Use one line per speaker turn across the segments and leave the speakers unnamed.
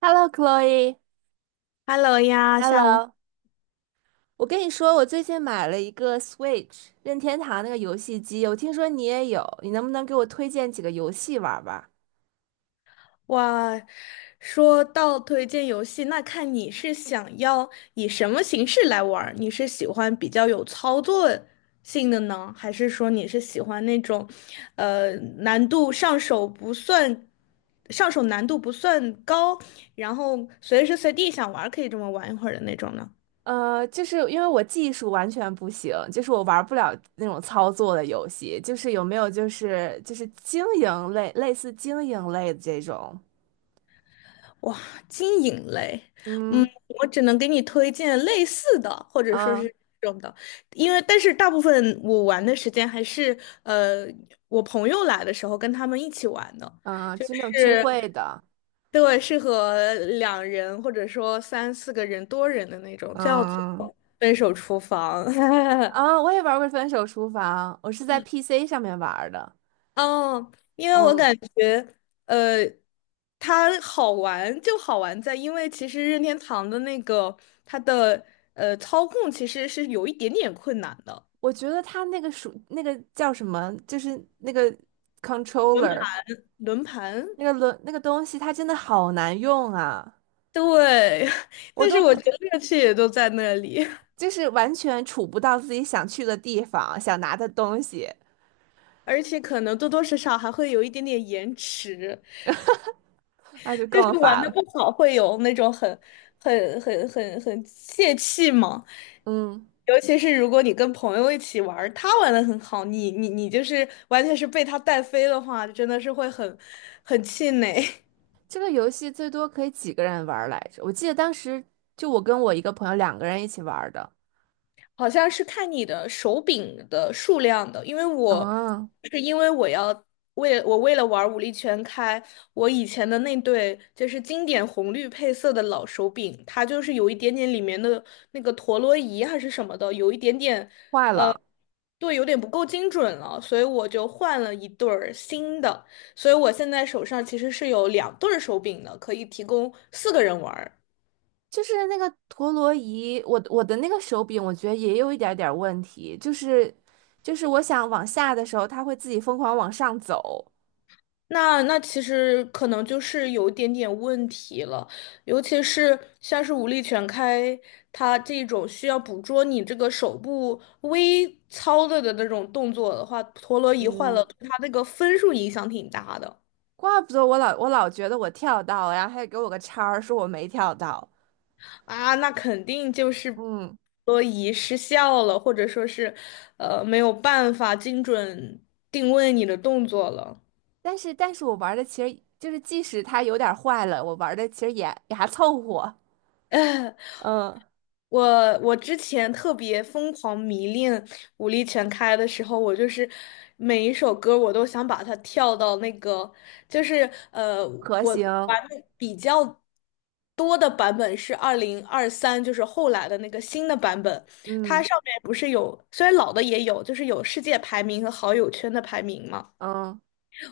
Hello，Chloe，Hello，
Hello 呀，下午。
我跟你说，我最近买了一个 Switch 任天堂那个游戏机，我听说你也有，你能不能给我推荐几个游戏玩儿吧？
哇，说到推荐游戏，那看你是想要以什么形式来玩儿？你是喜欢比较有操作性的呢，还是说你是喜欢那种，呃，难度上手不算，上手难度不算高，然后随时随地想玩儿可以这么玩一会儿的那种呢？
就是因为我技术完全不行，就是我玩不了那种操作的游戏，就是有没有就是经营类，类似经营类的这种。
哇，经营类，
嗯
我只能给你推荐类似的，或者说是
嗯
这种的，因为但是大部分我玩的时间还是呃我朋友来的时候跟他们一起玩的，
嗯，就那种聚
是，
会的。
对，是和两人或者说三四个人多人的那种，叫做
嗯。
分手厨房。
啊，我也玩过《分手厨房》，我是在 PC 上面玩儿的。
哦，因为我
嗯
感觉，呃，它好玩就好玩在，因为其实任天堂的那个它的操控其实是有一点点困难的，
我觉得它那个叫什么，就是那个 controller
轮盘，
那个轮那个东西，它真的好难用啊！
对，
我
但是
都不
我觉得乐趣也都在那里，
就是完全触不到自己想去的地方，想拿的东西，
而且可能多多少少还会有一点点延迟。
那就
就
更
是玩
烦
的
了。
不好，会有那种很泄气嘛。
嗯，
尤其是如果你跟朋友一起玩儿他玩的很好，你就是完全是被他带飞的话，真的是会很气馁。
这个游戏最多可以几个人玩儿来着？我记得当时就我跟我一个朋友两个人一起玩儿的。
好像是看你的手柄的数量的，因为我
嗯，
是因为我要为我为了玩武力全开，我以前的那对就是经典红绿配色的老手柄，它就是有一点点里面的那个陀螺仪还是什么的，有一点点
坏
呃，
了。
对，有点不够精准了，所以我就换了一对儿新的，所以我现在手上其实是有两对儿手柄的，可以提供四个人玩儿。
就是那个陀螺仪，我的那个手柄，我觉得也有一点点问题，就是我想往下的时候，它会自己疯狂往上走。
那其实可能就是有一点点问题了，尤其是像是武力全开，它这种需要捕捉你这个手部微操作的那种动作的话，陀螺仪坏了，
嗯
对它那个分数影响挺大的。
怪不得我老觉得我跳到了，然后还给我个叉儿，说我没跳到。
啊，那肯定就是
嗯，
陀螺仪失效了，或者说是没有办法精准定位你的动作了。
但是我玩的其实就是，即使它有点坏了，我玩的其实也还凑合。嗯，
我之前特别疯狂迷恋武力全开的时候，我就是每一首歌我都想把它跳到那个，就是呃，
可
我
行。
玩的比较多的版本是二零二三，就是后来的那个新的版本，它
嗯
上面不是有，虽然老的也有，就是有世界排名和好友圈的排名嘛，
嗯，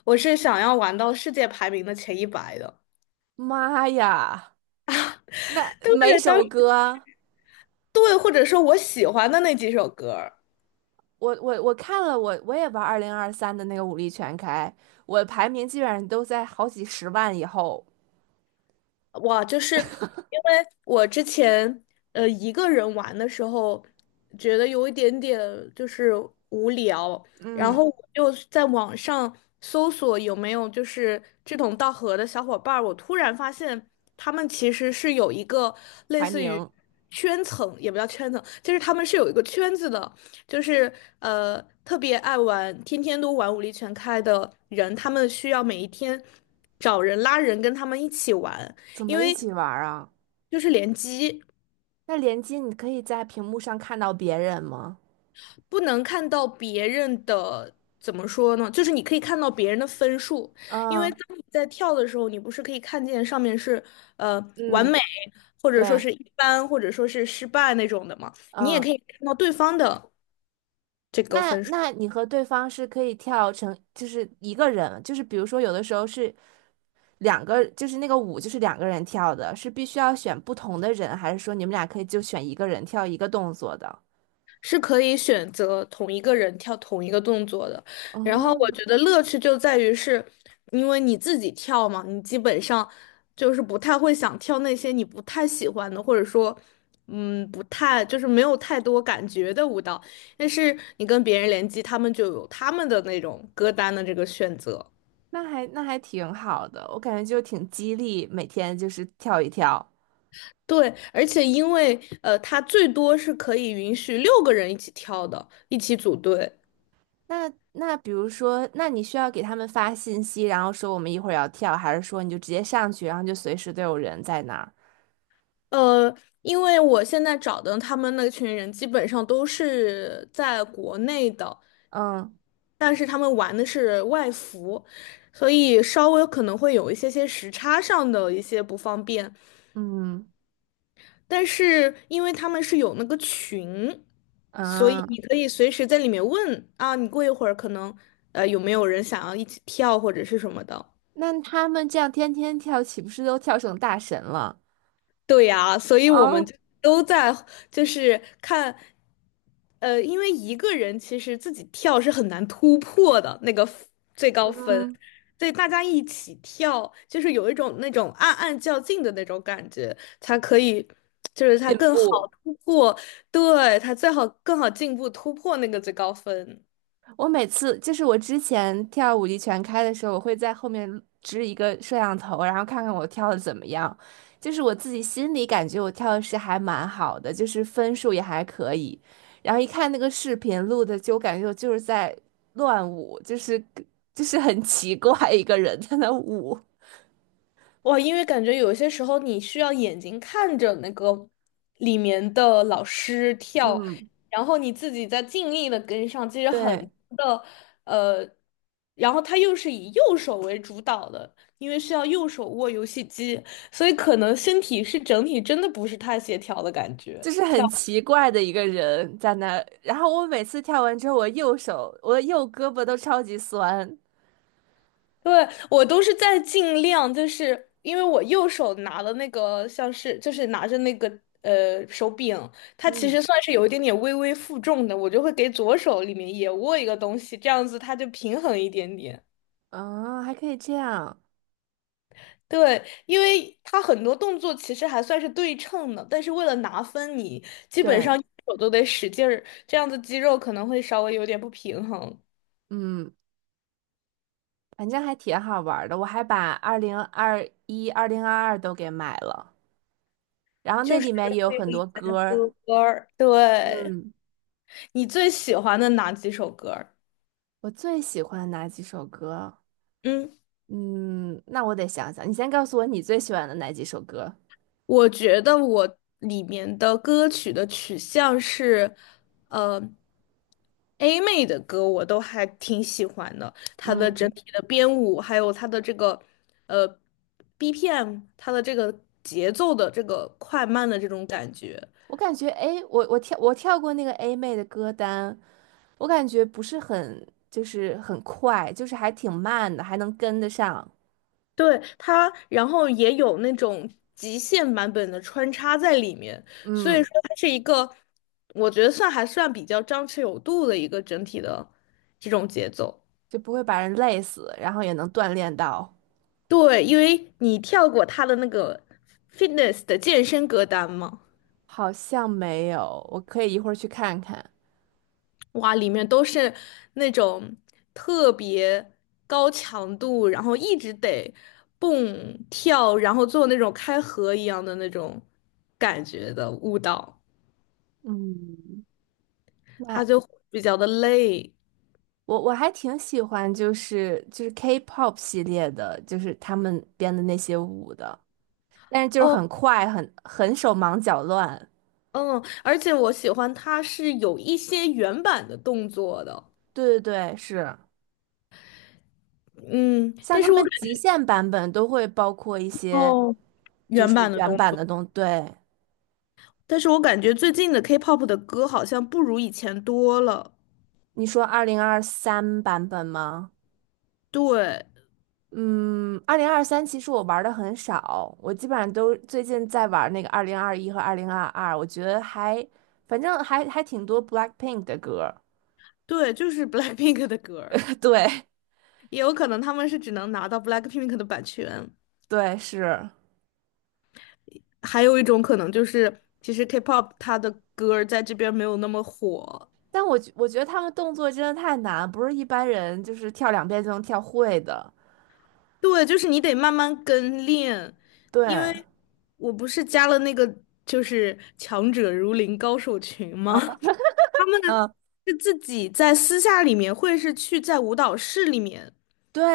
我是想要玩到世界排名的前100的。
妈呀，那
对，
每首歌。
或者说我喜欢的那几首歌。
我看了，我也玩二零二三的那个武力全开，我排名基本上都在好几十万以后。
哇，就是因为我之前一个人玩的时候，觉得有一点点就是无聊，然
嗯，
后我就在网上搜索有没有就是志同道合的小伙伴儿，我突然发现他们其实是有一个类
排
似于
名。
圈层，也不叫圈层，就是他们是有一个圈子的，就是特别爱玩，天天都玩武力全开的人，他们需要每一天找人拉人跟他们一起玩。
怎
因
么一
为
起玩儿啊？
就是联机
那联机你可以在屏幕上看到别人吗？
不能看到别人的，怎么说呢？就是你可以看到别人的分数，因为
嗯
当你在跳的时候，你不是可以看见上面是呃完
嗯，
美，或者说
对，
是一般，或者说是失败那种的嘛？你也
嗯，
可以看到对方的这个
那
分数。
那你和对方是可以跳成就是一个人，就是比如说有的时候是两个，就是那个舞就是两个人跳的，是必须要选不同的人，还是说你们俩可以就选一个人跳一个动作的？
是可以选择同一个人跳同一个动作的。然后我
哦，
觉得乐趣就在于是，因为你自己跳嘛，你基本上就是不太会想跳那些你不太喜欢的，或者说，不太就是没有太多感觉的舞蹈。但是你跟别人联机，他们就有他们的那种歌单的这个选择。
那还那还挺好的，我感觉就挺激励，每天就是跳一跳。
对，而且因为它最多是可以允许六个人一起跳的，一起组队。
那比如说，那你需要给他们发信息，然后说我们一会儿要跳，还是说你就直接上去，然后就随时都有人在那儿？
呃，因为我现在找的他们那群人基本上都是在国内的，
嗯
但是他们玩的是外服，所以稍微可能会有一些些时差上的一些不方便。
嗯
但是因为他们是有那个群，所以
嗯，
你可以随时在里面问啊，你过一会儿可能有没有人想要一起跳或者是什么的。
那他们这样天天跳，岂不是都跳成大神了？
对呀，所以我
啊。
们就都在就是看，因为一个人其实自己跳是很难突破的那个 最高分，
嗯，
所以大家一起跳，就是有一种那种暗暗较劲的那种感觉，才可以，就是他
进
更好
步。
突破，对，他最好更好进步突破那个最高分。
我每次就是我之前跳舞力全开的时候，我会在后面支一个摄像头，然后看看我跳的怎么样。就是我自己心里感觉我跳的是还蛮好的，就是分数也还可以。然后一看那个视频录的，就感觉我就是在乱舞，就是很奇怪一个人在那舞。
哇，因为感觉有些时候你需要眼睛看着那个里面的老师跳，
嗯，
然后你自己在尽力的跟上，其实很
对，
多的，呃，然后他又是以右手为主导的，因为需要右手握游戏机，所以可能身体是整体真的不是太协调的感觉。
就是
跳。
很奇怪的一个人在那儿。然后我每次跳完之后，我右手我右胳膊都超级酸。
对，我都是在尽量，就是因为我右手拿的那个像是就是拿着那个手柄，它其
嗯。
实算是有一点点微微负重的，我就会给左手里面也握一个东西，这样子它就平衡一点点。
嗯，还可以这样，
对，因为它很多动作其实还算是对称的，但是为了拿分你，基本上
对，
右手都得使劲儿，这样子肌肉可能会稍微有点不平衡，
嗯，反正还挺好玩儿的。我还把二零二一、二零二二都给买了，然后那
就是
里面也有
会有
很
以
多
前
歌
的
儿。
歌儿。对，
嗯，
你最喜欢的哪几首歌儿？
我最喜欢哪几首歌？
嗯，
嗯，那我得想想。你先告诉我你最喜欢的哪几首歌？
我觉得我里面的歌曲的取向是，呃，A 妹的歌我都还挺喜欢的，她的整
嗯，
体的编舞，还有她的这个呃 BPM，她的这个节奏的这个快慢的这种感觉，
我感觉，哎，我跳过那个 A 妹的歌单，我感觉不是很，就是很快，就是还挺慢的，还能跟得上。
对它，然后也有那种极限版本的穿插在里面，所以
嗯，
说它是一个，我觉得算还算比较张弛有度的一个整体的这种节奏。
就不会把人累死，然后也能锻炼到。
对，因为你跳过他的那个 fitness 的健身歌单嘛，
好像没有，我可以一会儿去看看。
哇，里面都是那种特别高强度，然后一直得蹦跳，然后做那种开合一样的那种感觉的舞蹈，
嗯，那
它就比较的累。
我还挺喜欢，就是 K-pop 系列的，就是他们编的那些舞的，但是就是
哦，
很快，很手忙脚乱。
嗯，而且我喜欢它是有一些原版的动作的，
对对对，是，
嗯，
像
但
他
是我
们
感
极
觉
限版本都会包括一些
哦，
就
原
是
版的
原
动
版
作。
的东，对，
但是我感觉最近的 K-pop 的歌好像不如以前多了。
你说二零二三版本吗？
对，
嗯，二零二三其实我玩的很少，我基本上都最近在玩那个二零二一和二零二二，我觉得还反正还还挺多 Blackpink 的歌儿。
对，就是 BLACKPINK 的歌儿，
对
也有可能他们是只能拿到 BLACKPINK 的版权。
对是，
还有一种可能就是，其实 K-pop 它的歌儿在这边没有那么火。
但我觉得他们动作真的太难，不是一般人就是跳两遍就能跳会的。
对，就是你得慢慢跟练，
对。
因为我不是加了那个就是强者如林高手群吗？他们
嗯，
是自己在私下里面，会是去在舞蹈室里面。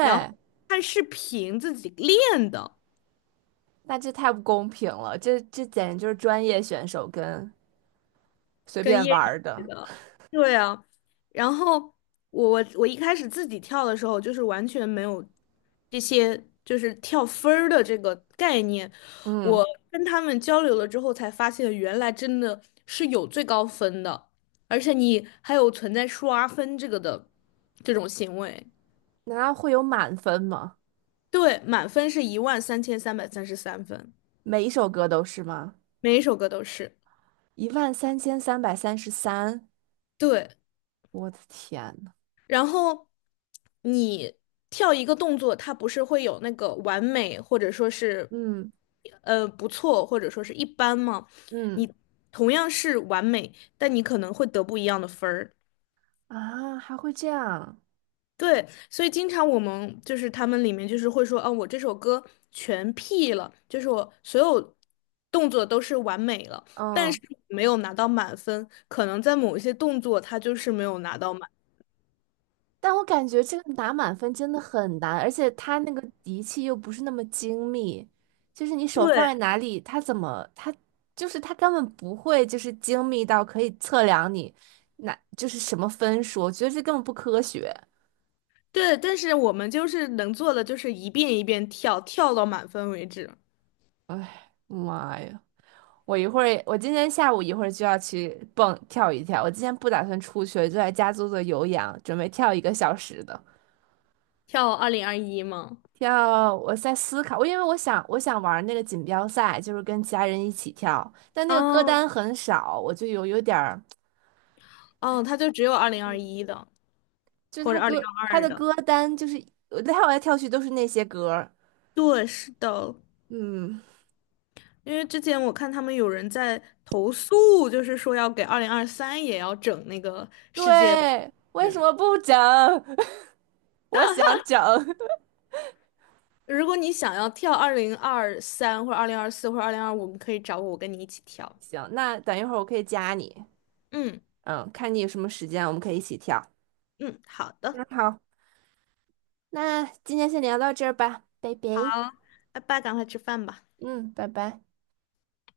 然后看视频自己练的，
那这太不公平了，这简直就是专业选手跟随
跟
便
业
玩儿
余
的。
的，对啊。然后我一开始自己跳的时候，就是完全没有这些就是跳分儿的这个概念。
嗯，
我跟他们交流了之后，才发现原来真的是有最高分的，而且你还有存在刷分这个的这种行为。
难道会有满分吗？
对，满分是13333分，
每一首歌都是吗？
每一首歌都是。
13,333，
对。
我的天呐。
然后你跳一个动作，它不是会有那个完美，或者说是
嗯
不错，或者说是一般吗？
嗯。
你同样是完美，但你可能会得不一样的分儿。
啊，还会这样。
对，所以经常我们就是他们里面就是会说，啊，我这首歌全 P 了，就是我所有动作都是完美了，但是
嗯，
没有拿到满分，可能在某一些动作它就是没有拿到满。
但我感觉这个拿满分真的很难，而且他那个仪器又不是那么精密，就是你手放
对。
在哪里，他根本不会就是精密到可以测量你那就是什么分数，我觉得这根本不科学。
对，但是我们就是能做的就是一遍一遍跳，跳到满分为止。
哎，妈呀！我今天下午一会儿就要去蹦跳一跳。我今天不打算出去，就在家做做有氧，准备跳一个小时的。
跳二零二一吗？
跳，我在思考，我因为我想我想玩那个锦标赛，就是跟其他人一起跳，但那个歌
哦
单很少，我就有点儿，
哦，他就只有二零二一的
就是
或
他
者二零
歌
二
他
二
的
的。
歌单就是我跳来跳去都是那些歌儿。
对，是的，
嗯，
因为之前我看他们有人在投诉，就是说要给二零二三也要整那个世界杯。
对，为什么不整？我想整。
如果你想要跳二零二三或者2024或者2025，你可以找我，我跟你一起跳。
行，那等一会儿我可以加你。
嗯
嗯，看你有什么时间，我们可以一起跳。
嗯，好
嗯，
的，
好。那今天先聊到这儿吧，拜
好，
拜。
拜拜，赶快吃饭吧。
嗯，拜拜。